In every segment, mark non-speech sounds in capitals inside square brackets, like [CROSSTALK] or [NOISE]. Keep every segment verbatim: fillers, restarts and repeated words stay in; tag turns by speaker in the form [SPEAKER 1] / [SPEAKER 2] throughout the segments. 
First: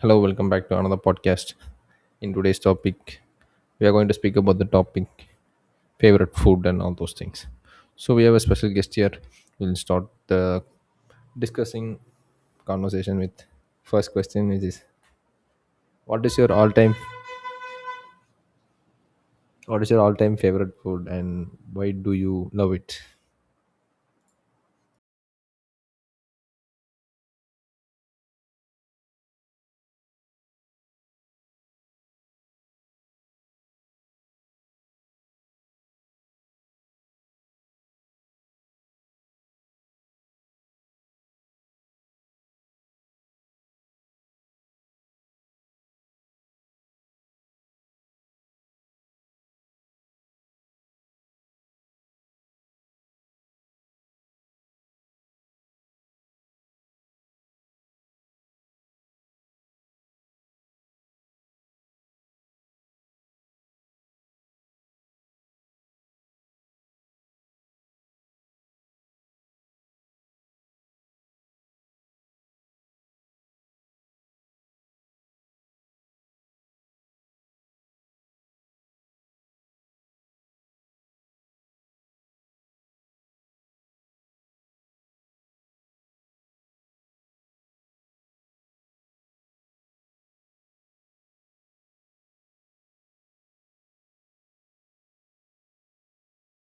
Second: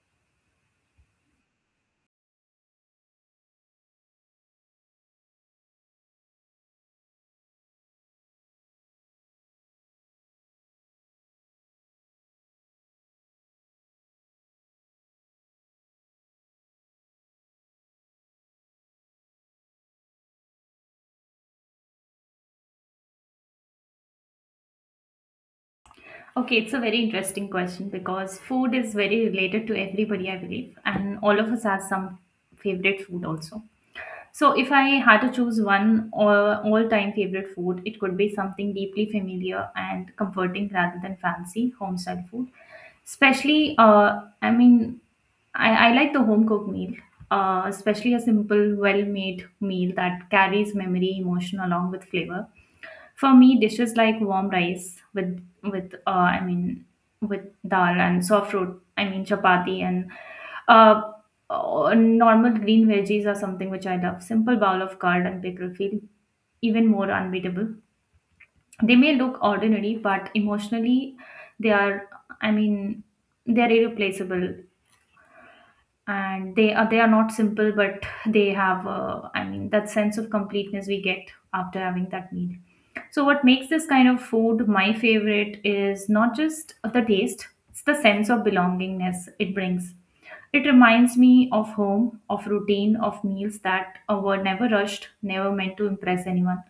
[SPEAKER 1] Hello, welcome back to another podcast. In today's topic, we are going to speak about the topic favorite food and all those things. So we have a special guest here. We'll start the discussing conversation with first question which is what is your all time what is your all time favorite food and why do you love it?
[SPEAKER 2] Okay, it's a very interesting question because food is very related to everybody, I believe, and all of us have some favorite food also. So, if I had to choose one all time favorite food, it could be something deeply familiar and comforting rather than fancy home style food. Especially, uh, I mean, I, I like the home cooked meal, uh, especially a simple, well made meal that carries memory, emotion along with flavor. For me, dishes like warm rice with with uh, I mean with dal and soft fruit, I mean chapati and uh, uh, normal green veggies are something which I love. Simple bowl of curd and pickle feel even more unbeatable. They may look ordinary, but emotionally, they are. I mean, they are irreplaceable and they are they are not simple but they have uh, i mean that sense of completeness we get after having that meal. So what makes this kind of food my favorite is not just the taste, it's the sense of belongingness it brings. It reminds me of home, of routine, of meals that uh, were never rushed, never meant to impress anyone.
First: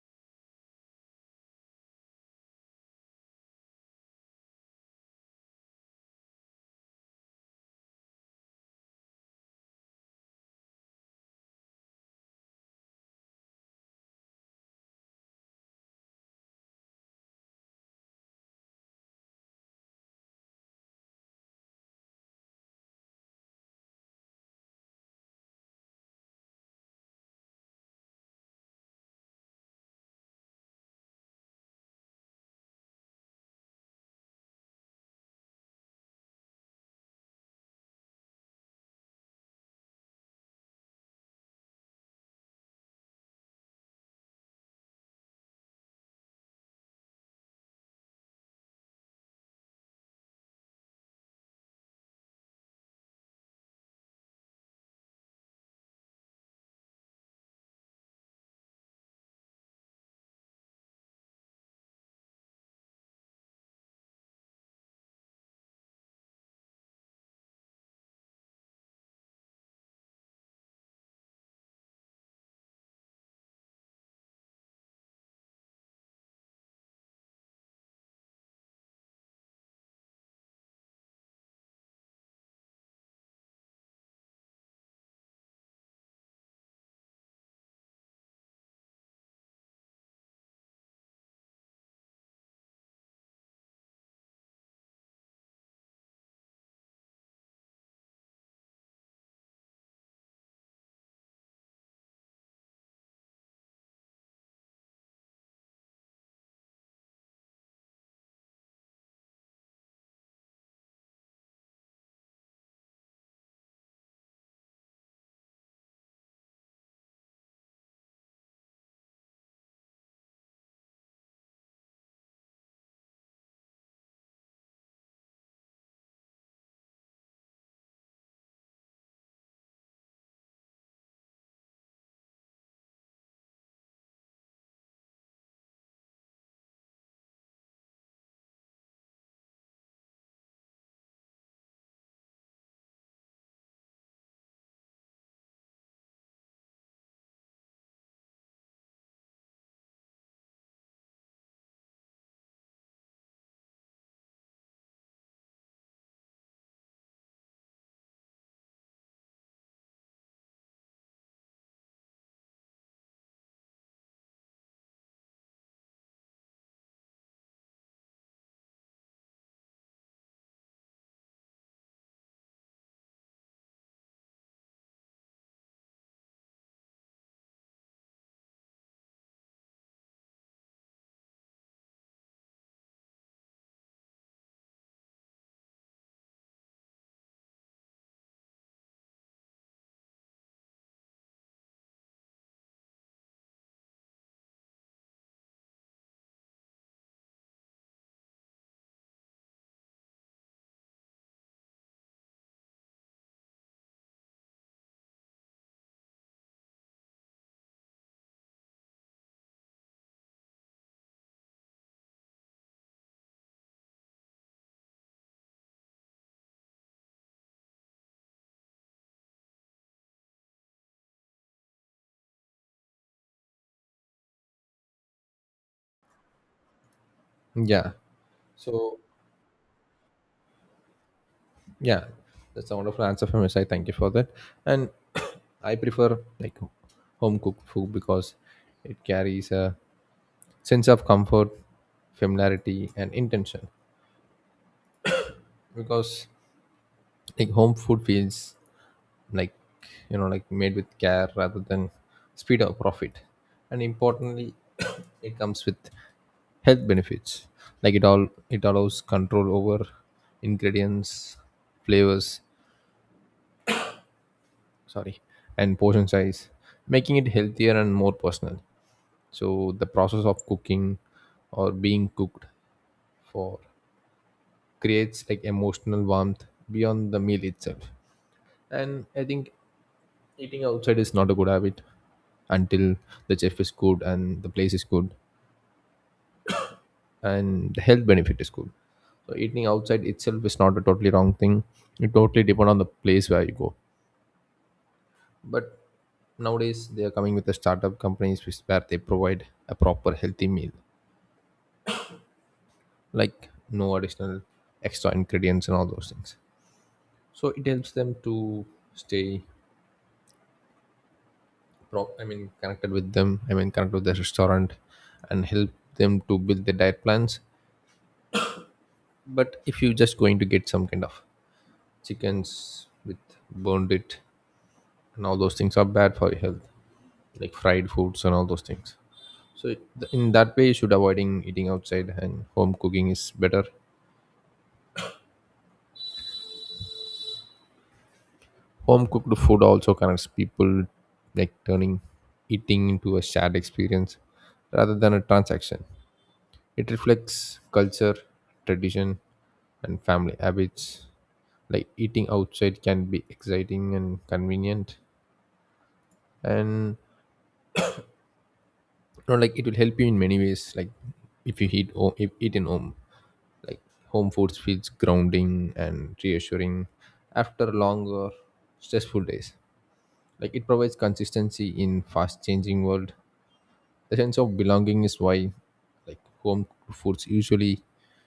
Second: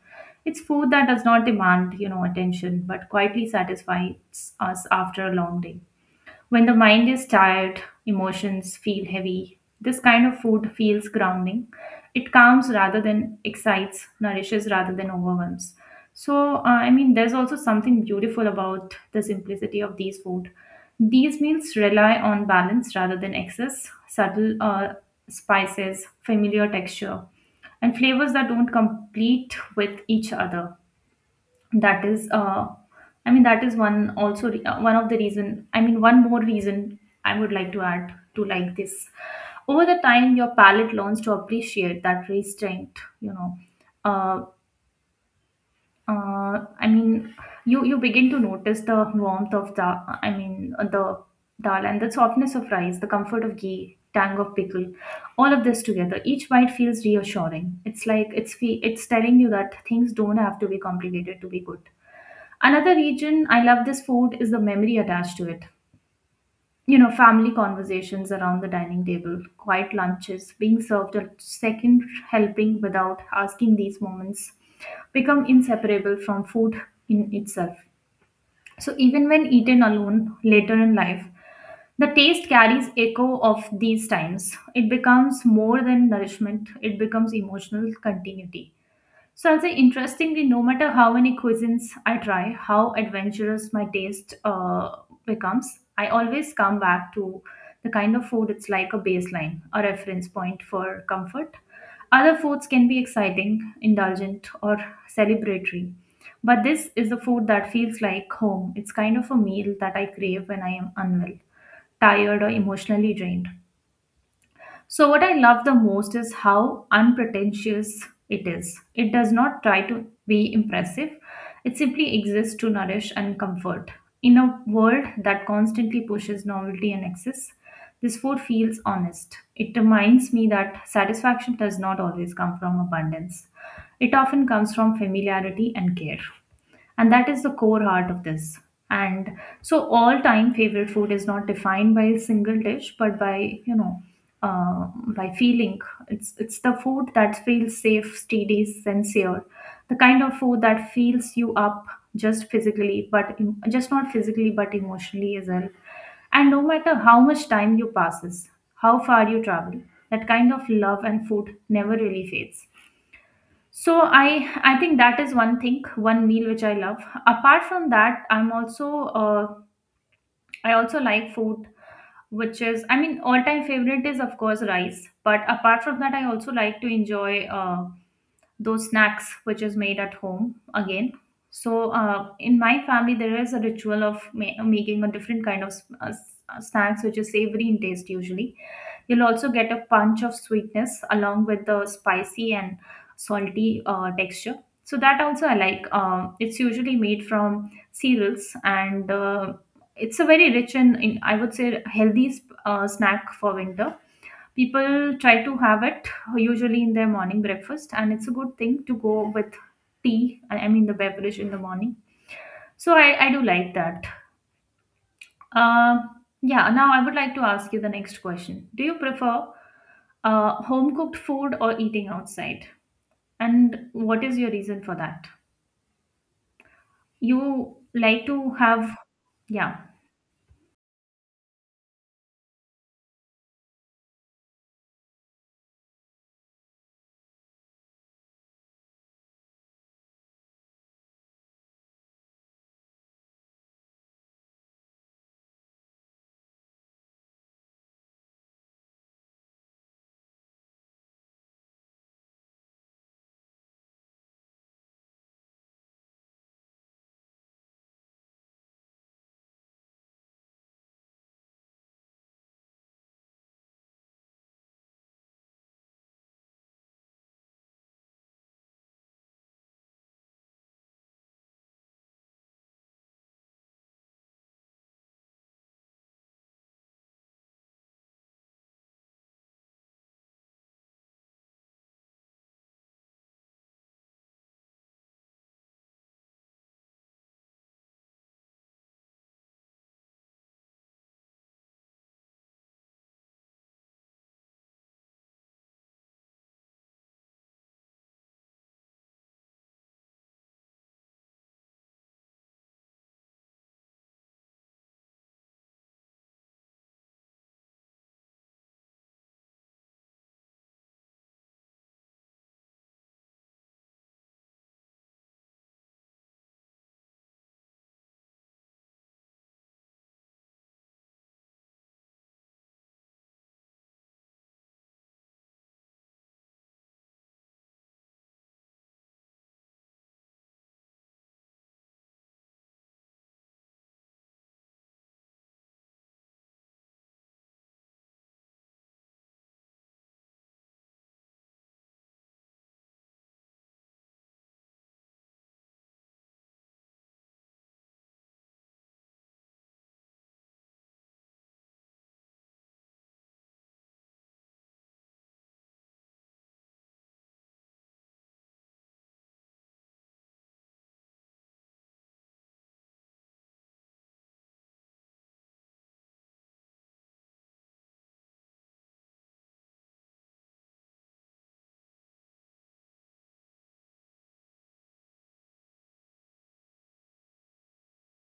[SPEAKER 2] It's food that does not demand you know attention but quietly satisfies us after a long day. When the mind is tired, emotions feel heavy. This kind of food feels grounding. It calms rather than excites, nourishes rather than overwhelms. So, uh, I mean, there's also something beautiful about the simplicity of these food. These meals rely on balance rather than excess, subtle uh, spices, familiar texture, and flavors that don't complete with each other. That is uh, i mean that is one also re- uh, one of the reason, i mean one more reason I would like to add to like this. Over the time your palate learns to appreciate that restraint, you know uh, uh, i mean you you begin to notice the warmth of the, i mean uh, the dal and the softness of rice, the comfort of ghee, tang of pickle. All of this together, each bite feels reassuring. It's like it's fe- it's telling you that things don't have to be complicated to be good. Another region I love this food is the memory attached to it. You know, family conversations around the dining table, quiet lunches, being served a second helping without asking, these moments become inseparable from food in itself. So, even when eaten alone later in life, the taste carries echo of these times. It becomes more than nourishment, it becomes emotional continuity. So I'll say interestingly, no matter how many cuisines I try, how adventurous my taste uh, becomes, I always come back to the kind of food. It's like a baseline, a reference point for comfort. Other foods can be exciting, indulgent, or celebratory. But this is the food that feels like home. It's kind of a meal that I crave when I am unwell, tired, or emotionally drained. So, what I love the most is how unpretentious it is. It does not try to be impressive, it simply exists to nourish and comfort. In a world that constantly pushes novelty and excess, this food feels honest. It reminds me that satisfaction does not always come from abundance, it often comes from familiarity and care, and that is the core heart of this. And so all time favorite food is not defined by a single dish but by, you know uh, by feeling. It's it's the food that feels safe, steady, sincere, the kind of food that feels you up just physically, but em- just not physically but emotionally as well. And no matter how much time you passes, how far you travel, that kind of love and food never really fades. So I I think that is one thing, one meal which I love. Apart from that, I'm also uh, I also like food, which is, I mean, all time favorite is of course rice. But apart from that, I also like to enjoy. Uh, those snacks which is made at home again. So uh, in my family, there is a ritual of ma- making a different kind of s- uh, s- uh, snacks which is savory in taste usually. You'll also get a punch of sweetness along with the spicy and salty uh, texture. So that also I like. Uh, it's usually made from cereals and uh, it's a very rich and, in, I would say healthy sp- uh, snack for winter. People try to have it usually in their morning breakfast, and it's a good thing to go with tea, I I mean the beverage in the morning. So I, I do like that. Uh, yeah, now I would like to ask you the next question. Do you prefer uh, home cooked food or eating outside? And what is your reason for that? You
[SPEAKER 1] Yeah.
[SPEAKER 2] like to have,
[SPEAKER 1] So
[SPEAKER 2] yeah.
[SPEAKER 1] yeah, that's a wonderful answer from your side. Thank you for that. And [COUGHS] [CLEARS THROAT] I prefer, like, home cooked food because it carries a sense of comfort, familiarity, and intention. Because, like, home food feels like, you know, like made with care rather than speed or profit. And importantly, [COUGHS] [CLEARS THROAT] it comes with health benefits. Like it all it allows control over ingredients, flavors, sorry, and portion size, making it healthier and more personal. So the process of cooking or being cooked for creates like emotional warmth beyond the meal itself. And I think eating outside is not a good habit until the chef is good and the place is good and the health benefit is good. So eating outside itself is not a totally wrong thing, it totally depend on the place where you go. But nowadays they are coming with the startup companies which where they provide a proper healthy meal, like no additional extra ingredients and all those things. So it helps them to stay pro- I mean connected with them, I mean connected with the restaurant and help them to build their diet plans. But if you're just going to get some kind of chickens with burned it and all those things are bad for your health. Like fried foods and all those things. So th- in that way, you should avoiding eating outside, and home cooking is better. Home cooked food also connects people, like turning eating into a shared experience rather than a transaction. It reflects culture, tradition, and family habits. Like eating outside can be exciting and convenient, and, you know, like it will help you in many ways. Like if you eat, o- if eat in home, like home foods feels grounding and reassuring after long or stressful days. Like it provides consistency in fast changing world. The sense of belonging is why, like, home cooked foods usually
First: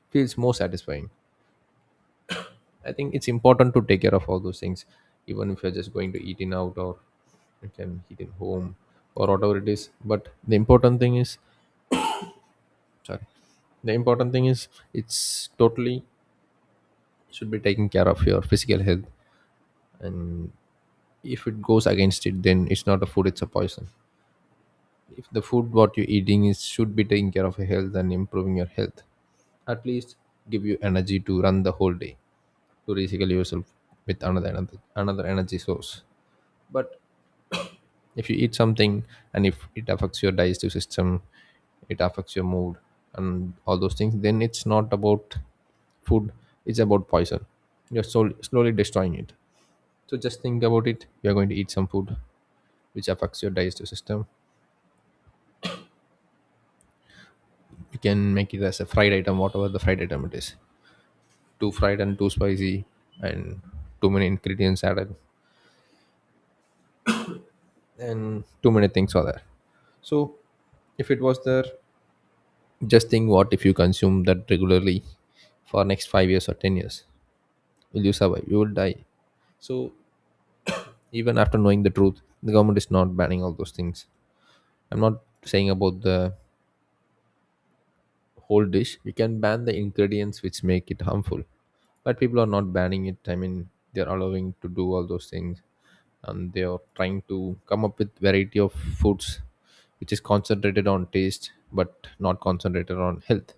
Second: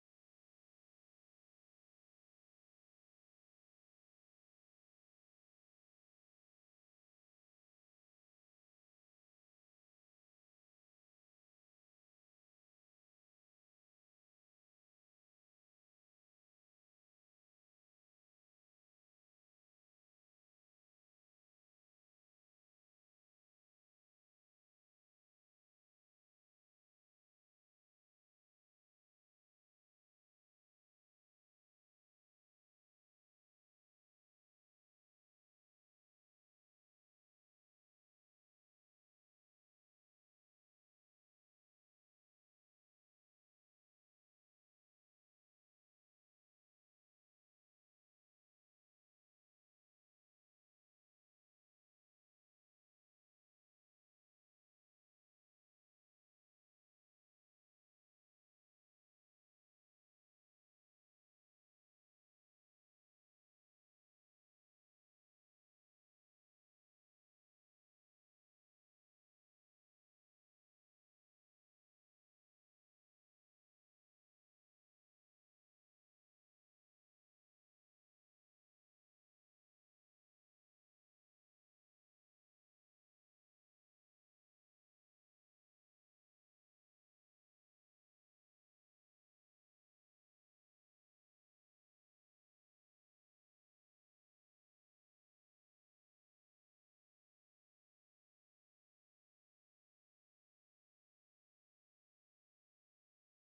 [SPEAKER 1] feels more satisfying. I think it's important to take care of all those things, even if you're just going to eat in out or you can eat in home or whatever it is. But the important thing is, sorry, the important thing is, it's totally should be taking care of your physical health. And if it goes against it, then it's not a food, it's a poison. If the food what you're eating is should be taking care of your health and improving your health, at least give you energy to run the whole day, to recycle yourself with another another, another energy source. But if you eat something and if it affects your digestive system, it affects your mood and all those things, then it's not about food, it's about poison. You're sol- slowly destroying it. So just think about it, you're going to eat some food which affects your digestive system. You can make it as a fried item, whatever the fried item it is, too fried and too spicy and too many ingredients added and too many things are there. So if it was there, just think what if you consume that regularly for next five years or ten years, will you survive? You will die. So even after knowing the truth, the government is not banning all those things. I'm not saying about the whole dish, you can ban the ingredients which make it harmful. But people are not banning it, I mean they're allowing to do all those things. And they are trying to come up with variety of foods which is concentrated on taste but not concentrated on health.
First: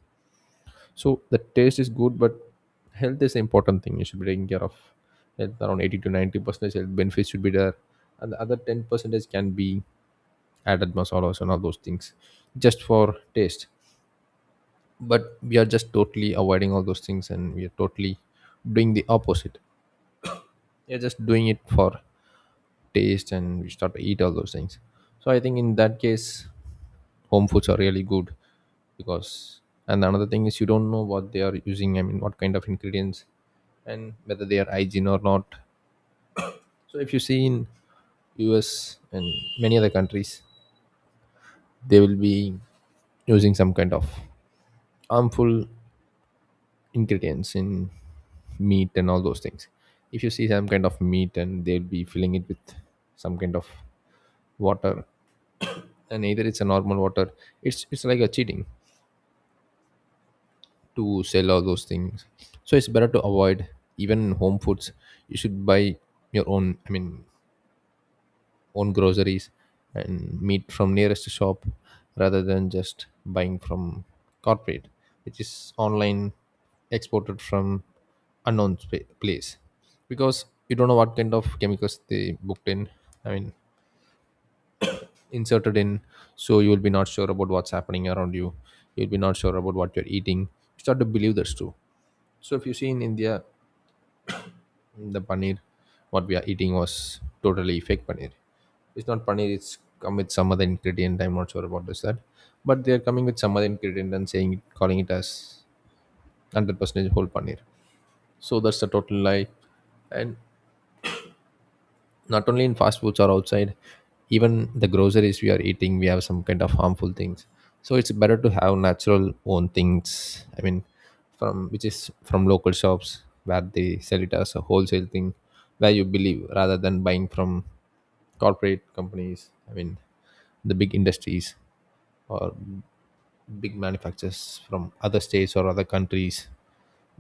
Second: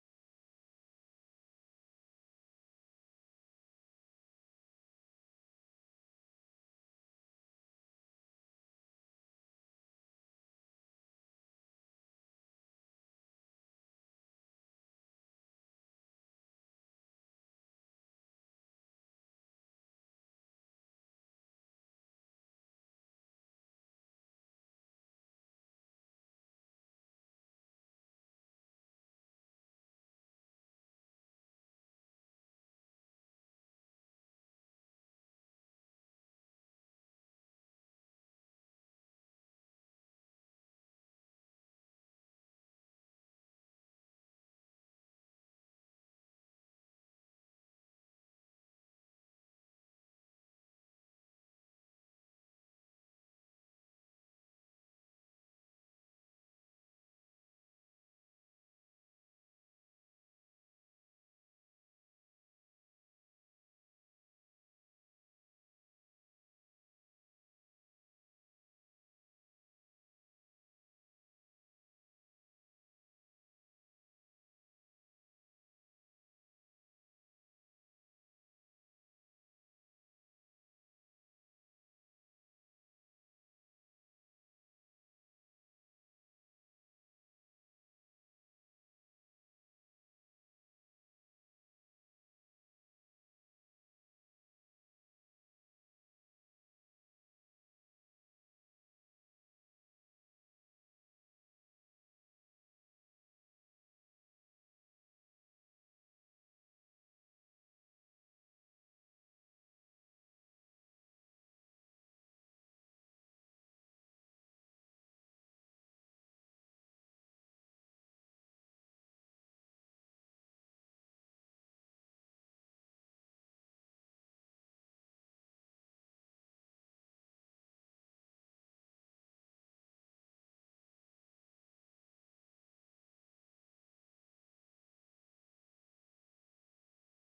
[SPEAKER 1] So the taste is good, but health is the important thing you should be taking care of. Health around eighty to ninety percent health benefits should be there, and the other ten percentage can be added masalas and all those things, just for taste. But we are just totally avoiding all those things and we are totally doing the opposite. We are just doing it for taste and we start to eat all those things. So I think in that case, home foods are really good. Because, and another thing is, you don't know what they are using, I mean what kind of ingredients, and whether they are hygiene or not. So if you see in US and many other countries, they will be using some kind of harmful ingredients in meat and all those things. If you see some kind of meat, and they'll be filling it with some kind of water, and either it's a normal water, it's it's like a cheating to sell all those things. So it's better to avoid even home foods. You should buy your own. I mean, own groceries and meat from nearest shop rather than just buying from corporate which is online, exported from unknown spa- place, because you don't know what kind of chemicals they booked in, I mean inserted in. So you will be not sure about what's happening around you, you'll be not sure about what you're eating. You start to believe that's true. So if you see in India, the paneer what we are eating was totally fake paneer. It's not paneer, it's come with some other ingredient. I'm not sure about this that, but they're coming with some other ingredient and saying, calling it as one hundred percent whole paneer. So that's the total lie. And not only in fast foods or outside, even the groceries we are eating we have some kind of harmful things. So it's better to have natural own things, I mean from which is from local shops where they sell it as a wholesale thing, where you believe, rather than buying from corporate companies, I mean the big industries or big manufacturers from other states or other countries,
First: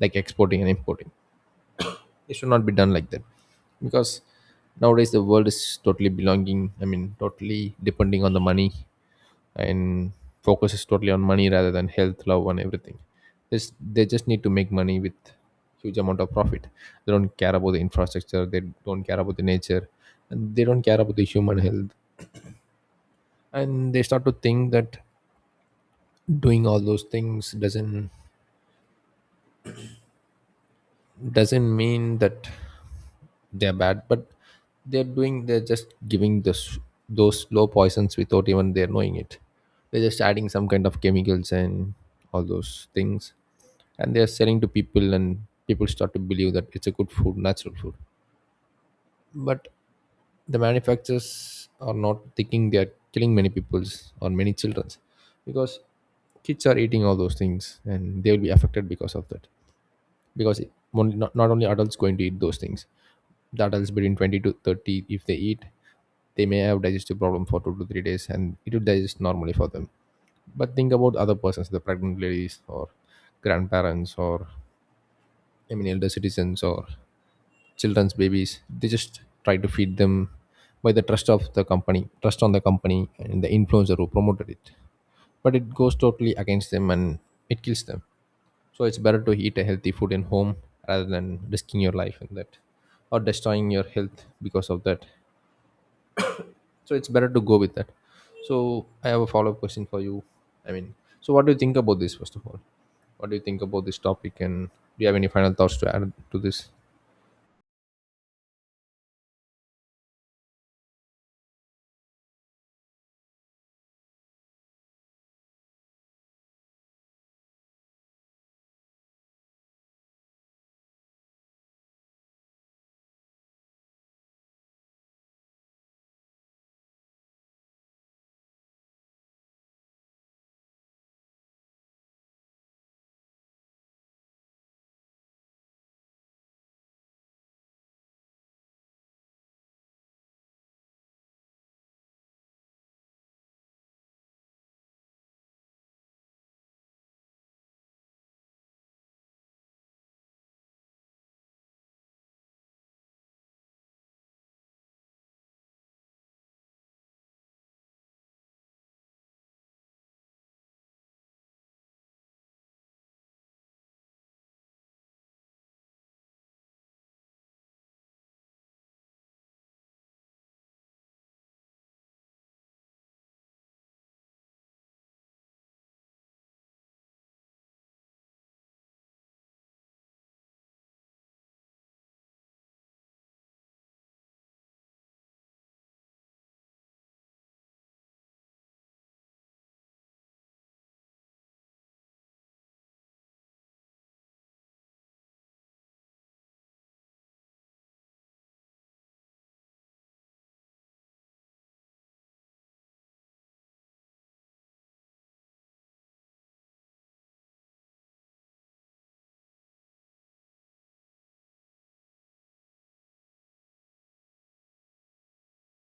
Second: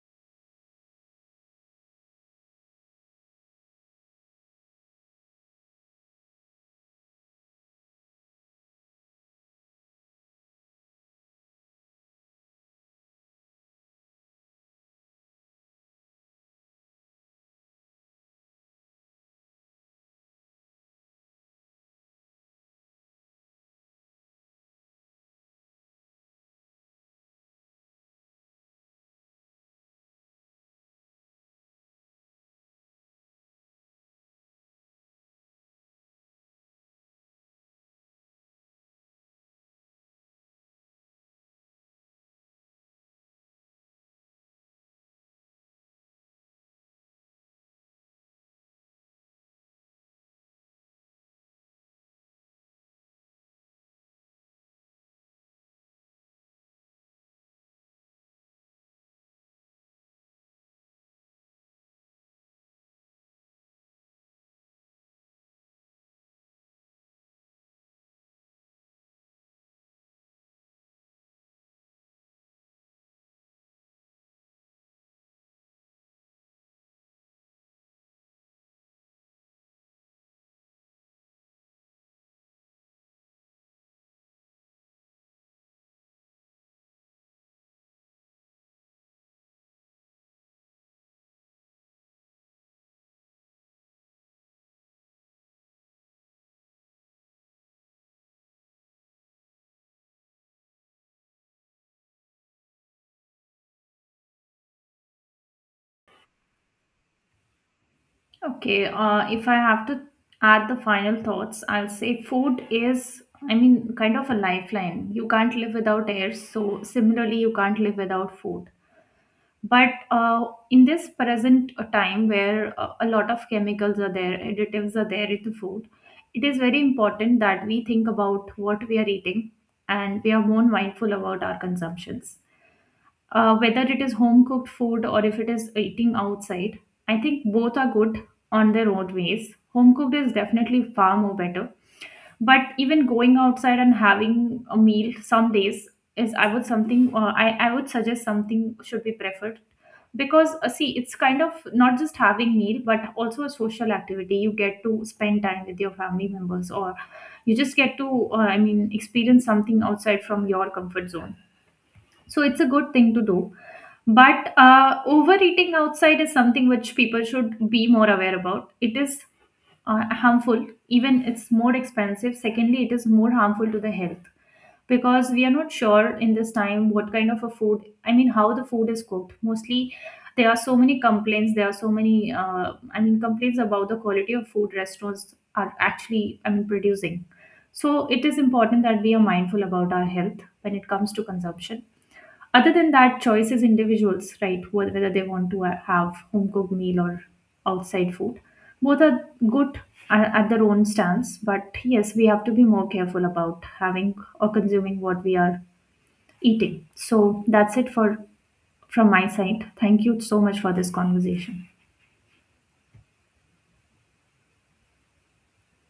[SPEAKER 1] like exporting and importing. It should not be done like that. Because nowadays the world is totally belonging, I mean totally depending on the money. And focus is totally on money rather than health, love, and everything. This, they just need to make money with huge amount of profit. They don't care about the infrastructure, they don't care about the nature, and they don't care about the human health. And they start to think that doing all those things doesn't doesn't mean that they're bad. But they're doing, they're just giving this those slow poisons without even they're knowing it. They're just adding some kind of chemicals and all those things and they're selling to people, and people start to believe that it's a good food, natural food. But the manufacturers are not thinking they're killing many people's or many children's. Because kids are eating all those things and they will be affected because of that. Because it- only, not, not only adults going to eat those things. The adults between twenty to thirty, if they eat, they may have digestive problem for two to three days and it will digest normally for them. But think about other persons, the pregnant ladies or grandparents or I mean elder citizens or children's babies, they just try to feed them by the trust of the company, trust on the company and the influencer who promoted it. But it goes totally against them and it kills them. So it's better to eat a healthy food in home rather than risking your life in that or destroying your health because of that. So it's better to go with that. So I have a follow-up question for you. I mean, so what do you think about this? First of all, what do you think about this topic, and do you have any final thoughts to add to this?
[SPEAKER 2] Okay, uh, if I have to add the final thoughts, I'll say food is, I mean, kind of a lifeline. You can't live without air, so similarly, you can't live without food. But uh, in this present uh, time where uh, a lot of chemicals are there, additives are there in the food, it is very important that we think about what we are eating and we are more mindful about our consumptions, uh, whether it is home cooked food or if it is eating outside. I think both are good on their own ways. Home cooked is definitely far more better, but even going outside and having a meal some days is, i would something uh, I, I would suggest something should be preferred, because uh, see, it's kind of not just having meal but also a social activity. You get to spend time with your family members, or you just get to uh, i mean experience something outside from your comfort zone. So it's a good thing to do. But uh, overeating outside is something which people should be more aware about. It is uh, harmful, even it's more expensive. Secondly, it is more harmful to the health because we are not sure in this time what kind of a food, I mean, how the food is cooked. Mostly, there are so many complaints, there are so many, uh, I mean, complaints about the quality of food restaurants are actually, I mean, producing. So it is important that we are mindful about our health when it comes to consumption. Other than that, choice is individuals, right? wh- Whether they want to uh, have home cooked meal or outside food. Both are good a- at their own stance, but yes, we have to be more careful about having or consuming what we are eating. So that's it for from my side. Thank you so much for this conversation.